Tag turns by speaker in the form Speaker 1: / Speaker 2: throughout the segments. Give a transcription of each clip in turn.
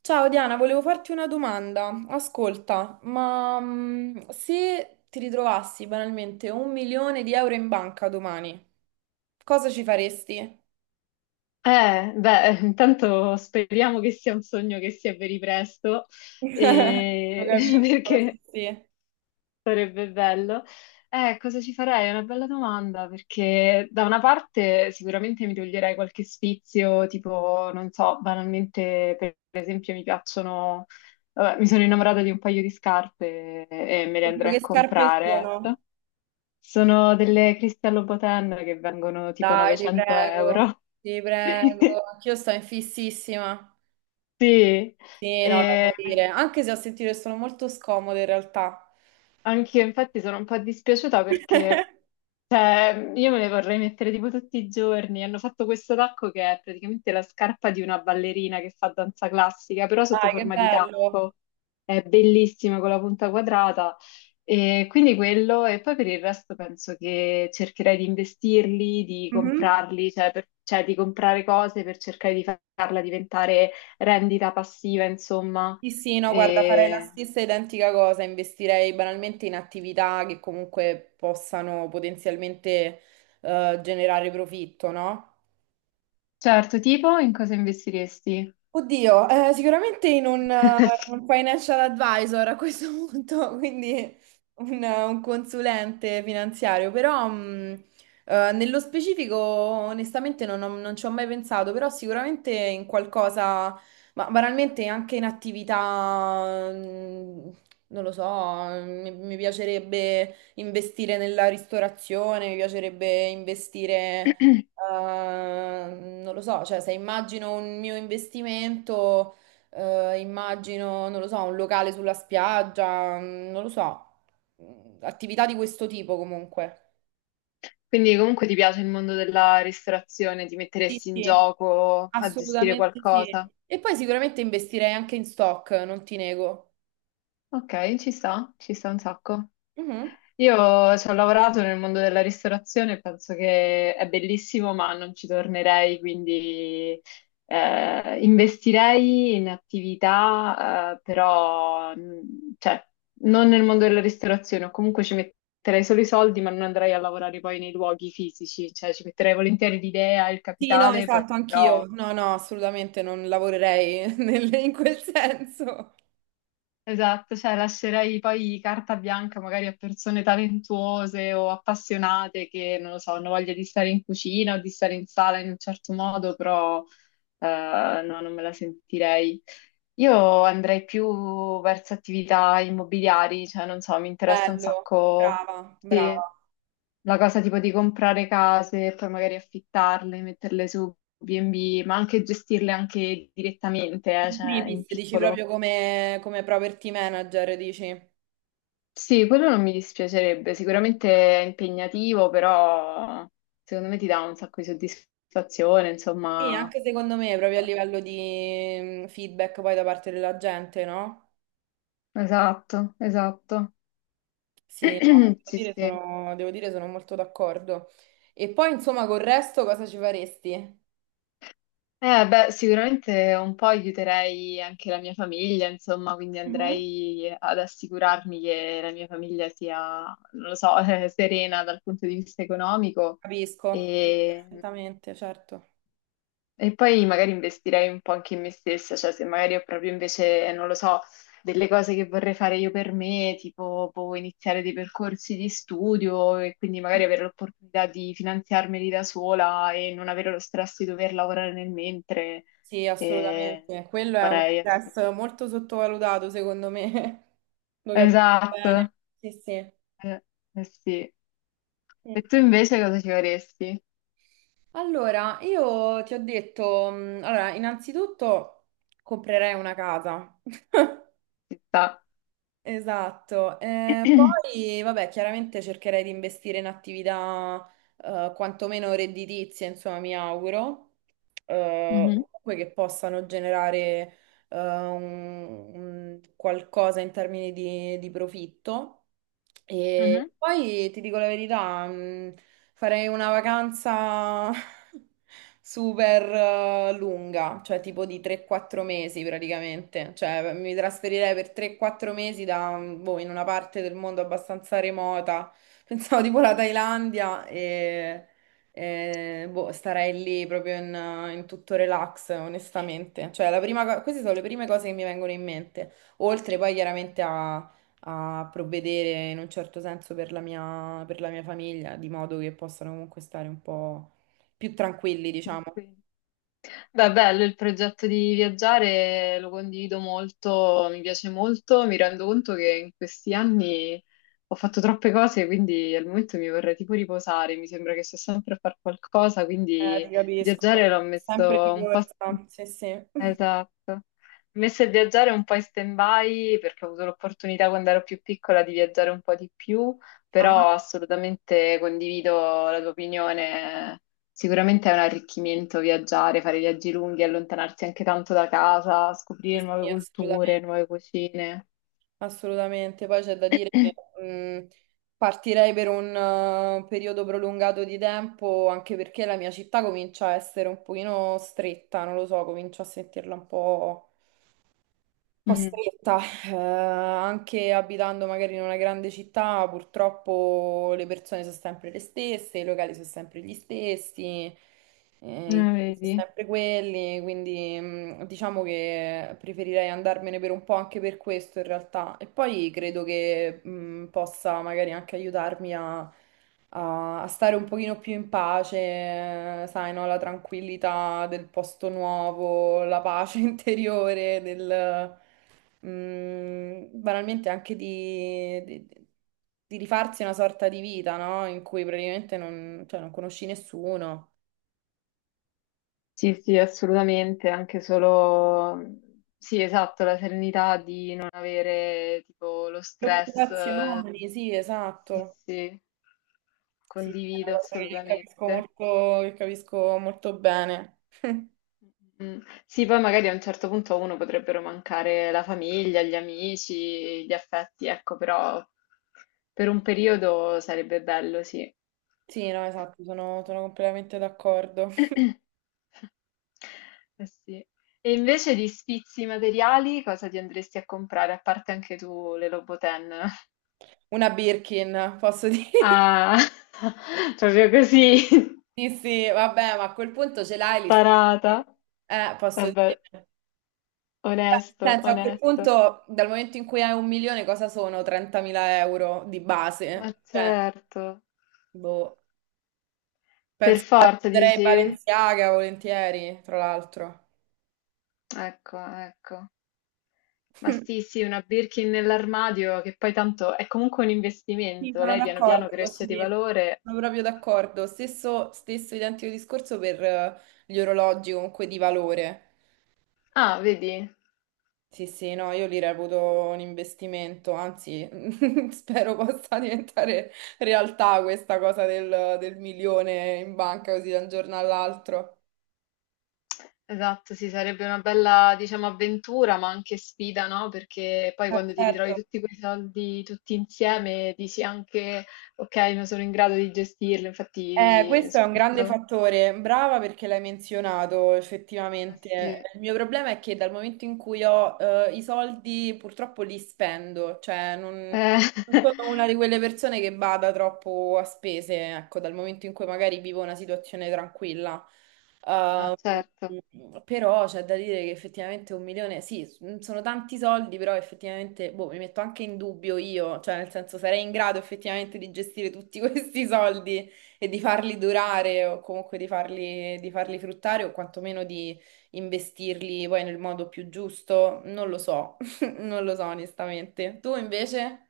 Speaker 1: Ciao Diana, volevo farti una domanda. Ascolta, se ti ritrovassi banalmente un milione di euro in banca domani, cosa ci faresti?
Speaker 2: Beh, intanto speriamo che sia un sogno che si avveri presto,
Speaker 1: Lo
Speaker 2: e-
Speaker 1: capisco,
Speaker 2: perché
Speaker 1: sì, sì.
Speaker 2: sarebbe bello. Cosa ci farei? È una bella domanda, perché da una parte sicuramente mi toglierei qualche sfizio, tipo, non so, banalmente, per esempio, mi piacciono, vabbè, mi sono innamorata di un paio di scarpe e me le
Speaker 1: Oddio,
Speaker 2: andrei
Speaker 1: che
Speaker 2: a
Speaker 1: scarpe
Speaker 2: comprare,
Speaker 1: sono?
Speaker 2: ecco. Sono delle Cristian Louboutin che vengono tipo
Speaker 1: Dai, ti
Speaker 2: 900
Speaker 1: prego,
Speaker 2: euro.
Speaker 1: ti prego. Anch'io sto in fississima.
Speaker 2: Sì,
Speaker 1: Sì, no, da
Speaker 2: e
Speaker 1: morire. Anche se ho sentito che sono molto scomode in realtà.
Speaker 2: anche io infatti sono un po' dispiaciuta perché cioè, io me le vorrei mettere tipo tutti i giorni. Hanno fatto questo tacco che è praticamente la scarpa di una ballerina che fa danza classica, però sotto
Speaker 1: Dai, che
Speaker 2: forma di
Speaker 1: bello.
Speaker 2: tacco. È bellissima con la punta quadrata. E quindi quello, e poi per il resto penso che cercherei di investirli, di
Speaker 1: Mhm.
Speaker 2: comprarli, cioè, cioè di comprare cose per cercare di farla diventare rendita passiva, insomma.
Speaker 1: Sì, sì, no, guarda, farei la
Speaker 2: E-
Speaker 1: stessa identica cosa, investirei banalmente in attività che comunque possano potenzialmente generare profitto, no?
Speaker 2: Certo, tipo in cosa investiresti?
Speaker 1: Oddio, sicuramente in un, in un financial advisor a questo punto, quindi un, un consulente finanziario, però, nello specifico onestamente non ci ho mai pensato, però sicuramente in qualcosa, ma banalmente anche in attività, non lo so, mi piacerebbe investire nella ristorazione, mi piacerebbe investire. Non lo so, cioè se immagino un mio investimento, immagino, non lo so, un locale sulla spiaggia, non lo so. Mm, attività di questo tipo comunque.
Speaker 2: Quindi comunque ti piace il mondo della ristorazione, ti
Speaker 1: Sì,
Speaker 2: metteresti in
Speaker 1: sì,
Speaker 2: gioco a gestire
Speaker 1: assolutamente sì.
Speaker 2: qualcosa?
Speaker 1: E poi sicuramente investirei anche in stock, non ti nego.
Speaker 2: Ok, ci sta un sacco.
Speaker 1: Mhm.
Speaker 2: Io ci ho lavorato nel mondo della ristorazione e penso che è bellissimo, ma non ci tornerei, quindi investirei in attività, però cioè, non nel mondo della ristorazione, o comunque ci metterei solo i soldi, ma non andrei a lavorare poi nei luoghi fisici, cioè ci metterei volentieri l'idea, il
Speaker 1: Sì, no,
Speaker 2: capitale,
Speaker 1: esatto, anch'io.
Speaker 2: però
Speaker 1: No, no, assolutamente non lavorerei in quel senso.
Speaker 2: esatto, cioè lascerei poi carta bianca magari a persone talentuose o appassionate che, non lo so, hanno voglia di stare in cucina o di stare in sala in un certo modo, però no, non me la sentirei. Io andrei più verso attività immobiliari, cioè non so, mi interessa un
Speaker 1: Bello,
Speaker 2: sacco
Speaker 1: brava,
Speaker 2: sì,
Speaker 1: brava.
Speaker 2: la cosa tipo di comprare case e poi magari affittarle, metterle su B&B, ma anche gestirle anche direttamente,
Speaker 1: In
Speaker 2: cioè in
Speaker 1: primis, dici
Speaker 2: piccolo.
Speaker 1: proprio come, come property manager, dici?
Speaker 2: Sì, quello non mi dispiacerebbe, sicuramente è impegnativo, però secondo me ti dà un sacco di soddisfazione,
Speaker 1: Sì,
Speaker 2: insomma.
Speaker 1: anche secondo me, proprio a livello di feedback poi da parte della gente, no?
Speaker 2: Esatto, esatto.
Speaker 1: Sì, no,
Speaker 2: Sì, sì.
Speaker 1: devo dire sono molto d'accordo. E poi, insomma, col resto cosa ci faresti?
Speaker 2: Beh, sicuramente un po' aiuterei anche la mia famiglia, insomma, quindi
Speaker 1: Mhm.
Speaker 2: andrei ad assicurarmi che la mia famiglia sia, non lo so, serena dal punto di vista economico.
Speaker 1: Capisco, capisco
Speaker 2: E
Speaker 1: perfettamente, certo.
Speaker 2: E poi magari investirei un po' anche in me stessa, cioè se magari ho proprio invece, non lo so, delle cose che vorrei fare io per me, tipo boh, iniziare dei percorsi di studio e quindi magari avere l'opportunità di finanziarmeli da sola e non avere lo stress di dover lavorare nel mentre,
Speaker 1: Sì,
Speaker 2: e
Speaker 1: assolutamente. Quello è uno
Speaker 2: vorrei assolutamente.
Speaker 1: stress molto sottovalutato, secondo me. Lo capisco bene.
Speaker 2: Esatto,
Speaker 1: Sì,
Speaker 2: eh, eh sì. E
Speaker 1: sì.
Speaker 2: tu invece cosa ci vorresti?
Speaker 1: Allora, io ti ho detto, allora, innanzitutto comprerei una casa.
Speaker 2: Ci sta.
Speaker 1: Esatto. Poi, vabbè, chiaramente cercherei di investire in attività quantomeno redditizie, insomma, mi auguro, comunque che possano generare un qualcosa in termini di profitto.
Speaker 2: Mhm, mhm.
Speaker 1: E poi ti dico la verità. Farei una vacanza super lunga, cioè tipo di 3-4 mesi praticamente. Cioè mi trasferirei per 3-4 mesi da, boh, in una parte del mondo abbastanza remota. Pensavo tipo la Thailandia e, boh, starei lì proprio in tutto relax, onestamente. Cioè la queste sono le prime cose che mi vengono in mente. Oltre poi chiaramente a provvedere in un certo senso per la mia famiglia, di modo che possano comunque stare un po' più tranquilli, diciamo.
Speaker 2: Tranquillo. Beh, bello il progetto di viaggiare, lo condivido molto, mi piace molto, mi rendo conto che in questi anni ho fatto troppe cose, quindi al momento mi vorrei tipo riposare, mi sembra che sto sempre a fare qualcosa, quindi
Speaker 1: Ti capisco.
Speaker 2: viaggiare l'ho
Speaker 1: Sempre di
Speaker 2: messo un po',
Speaker 1: corsa, sì, sì.
Speaker 2: esatto. Messa a viaggiare un po' in stand-by perché ho avuto l'opportunità quando ero più piccola di viaggiare un po' di più,
Speaker 1: Ah,
Speaker 2: però assolutamente condivido la tua opinione. Sicuramente è un arricchimento viaggiare, fare viaggi lunghi, allontanarsi anche tanto da casa,
Speaker 1: sì,
Speaker 2: scoprire nuove
Speaker 1: sì,
Speaker 2: culture,
Speaker 1: assolutamente.
Speaker 2: nuove cucine.
Speaker 1: Assolutamente. Poi c'è da dire che mh, partirei per un periodo prolungato di tempo, anche perché la mia città comincia a essere un pochino stretta, non lo so, comincio a sentirla un po'.
Speaker 2: Mm,
Speaker 1: Costretta, anche abitando magari in una grande città, purtroppo le persone sono sempre le stesse, i locali sono sempre gli stessi, i tipi sono
Speaker 2: vedi?
Speaker 1: sempre quelli, quindi, diciamo che preferirei andarmene per un po' anche per questo in realtà. E poi credo che possa magari anche aiutarmi a stare un pochino più in pace, sai, no? La tranquillità del posto nuovo, la pace interiore, banalmente anche di rifarsi una sorta di vita, no? In cui praticamente non, cioè, non conosci nessuno.
Speaker 2: Sì, sì, assolutamente, anche solo, sì, esatto, la serenità di non avere tipo lo stress.
Speaker 1: Preoccupazioni, sì,
Speaker 2: Sì,
Speaker 1: esatto.
Speaker 2: sì.
Speaker 1: Sì, è
Speaker 2: Condivido
Speaker 1: una cosa
Speaker 2: assolutamente.
Speaker 1: che capisco molto bene.
Speaker 2: Mm. Mm. Sì, poi magari a un certo punto a uno potrebbero mancare la famiglia, gli amici, gli affetti, ecco, però per un periodo sarebbe bello, sì.
Speaker 1: Sì, no, esatto, sono, sono completamente d'accordo.
Speaker 2: Eh sì. E invece di sfizi materiali, cosa ti andresti a comprare? A parte anche tu le Loboten.
Speaker 1: Una Birkin, posso dire.
Speaker 2: Ah, proprio così,
Speaker 1: Sì, sì, vabbè, ma a quel punto ce l'hai
Speaker 2: tarata.
Speaker 1: lì. Posso
Speaker 2: Vabbè,
Speaker 1: dire. Beh,
Speaker 2: onesto,
Speaker 1: nel senso, a quel
Speaker 2: onesto.
Speaker 1: punto, dal momento in cui hai un milione, cosa sono 30.000 euro di
Speaker 2: Ma
Speaker 1: base? Cioè,
Speaker 2: certo,
Speaker 1: boh,
Speaker 2: per
Speaker 1: penso che
Speaker 2: forza
Speaker 1: prenderei
Speaker 2: dici?
Speaker 1: Balenciaga volentieri, tra l'altro.
Speaker 2: Ecco, ecco. Ma sì, sì, una Birkin nell'armadio che poi tanto è comunque un
Speaker 1: Sì,
Speaker 2: investimento,
Speaker 1: sono
Speaker 2: lei piano piano
Speaker 1: d'accordo, posso
Speaker 2: cresce di
Speaker 1: dirti.
Speaker 2: valore.
Speaker 1: Sono proprio d'accordo. Stesso, stesso identico discorso per gli orologi comunque di valore.
Speaker 2: Ah, vedi?
Speaker 1: Sì, sì, no, io li reputo un investimento, anzi, spero possa diventare realtà questa cosa del, del milione in banca così da un giorno all'altro.
Speaker 2: Esatto, sì, sarebbe una bella, diciamo, avventura, ma anche sfida, no? Perché poi
Speaker 1: Ma
Speaker 2: quando ti ritrovi
Speaker 1: certo.
Speaker 2: tutti quei soldi tutti insieme, dici anche, ok, non sono in grado di gestirlo, infatti
Speaker 1: Questo è
Speaker 2: sono
Speaker 1: un grande
Speaker 2: molto...
Speaker 1: fattore, brava perché l'hai menzionato
Speaker 2: Eh
Speaker 1: effettivamente.
Speaker 2: sì.
Speaker 1: Il mio problema è che dal momento in cui ho i soldi purtroppo li spendo, cioè non,
Speaker 2: Eh,
Speaker 1: non sono una di quelle persone che bada troppo a spese, ecco, dal momento in cui magari vivo una situazione tranquilla.
Speaker 2: ah,
Speaker 1: Ehm,
Speaker 2: certo.
Speaker 1: Però c'è da dire che effettivamente un milione, sì, sono tanti soldi, però effettivamente boh, mi metto anche in dubbio io, cioè nel senso sarei in grado effettivamente di gestire tutti questi soldi. E di farli durare o comunque di farli fruttare o quantomeno di investirli poi nel modo più giusto, non lo so, non lo so onestamente. Tu invece?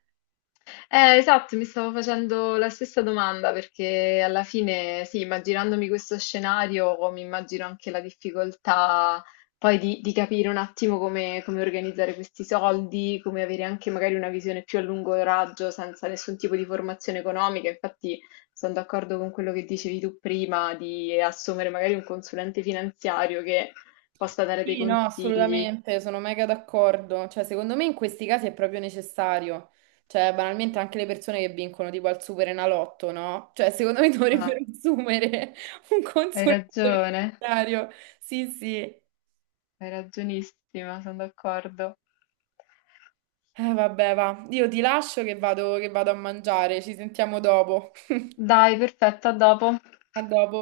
Speaker 2: Esatto, mi stavo facendo la stessa domanda perché alla fine, sì, immaginandomi questo scenario, mi immagino anche la difficoltà poi di capire un attimo come, come organizzare questi soldi, come avere anche magari una visione più a lungo raggio senza nessun tipo di formazione economica. Infatti sono d'accordo con quello che dicevi tu prima di assumere magari un consulente finanziario che possa dare dei
Speaker 1: Sì, no,
Speaker 2: consigli.
Speaker 1: assolutamente, sono mega d'accordo. Cioè, secondo me in questi casi è proprio necessario. Cioè, banalmente anche le persone che vincono tipo al Superenalotto, no? Cioè, secondo me dovrebbero
Speaker 2: Ah,
Speaker 1: assumere un
Speaker 2: hai
Speaker 1: consulente
Speaker 2: ragione.
Speaker 1: finanziario. Sì, sì.
Speaker 2: Hai ragionissima, sono d'accordo.
Speaker 1: Vabbè, va. Io ti lascio che vado a mangiare, ci sentiamo dopo.
Speaker 2: Dai, perfetto, a dopo.
Speaker 1: A dopo.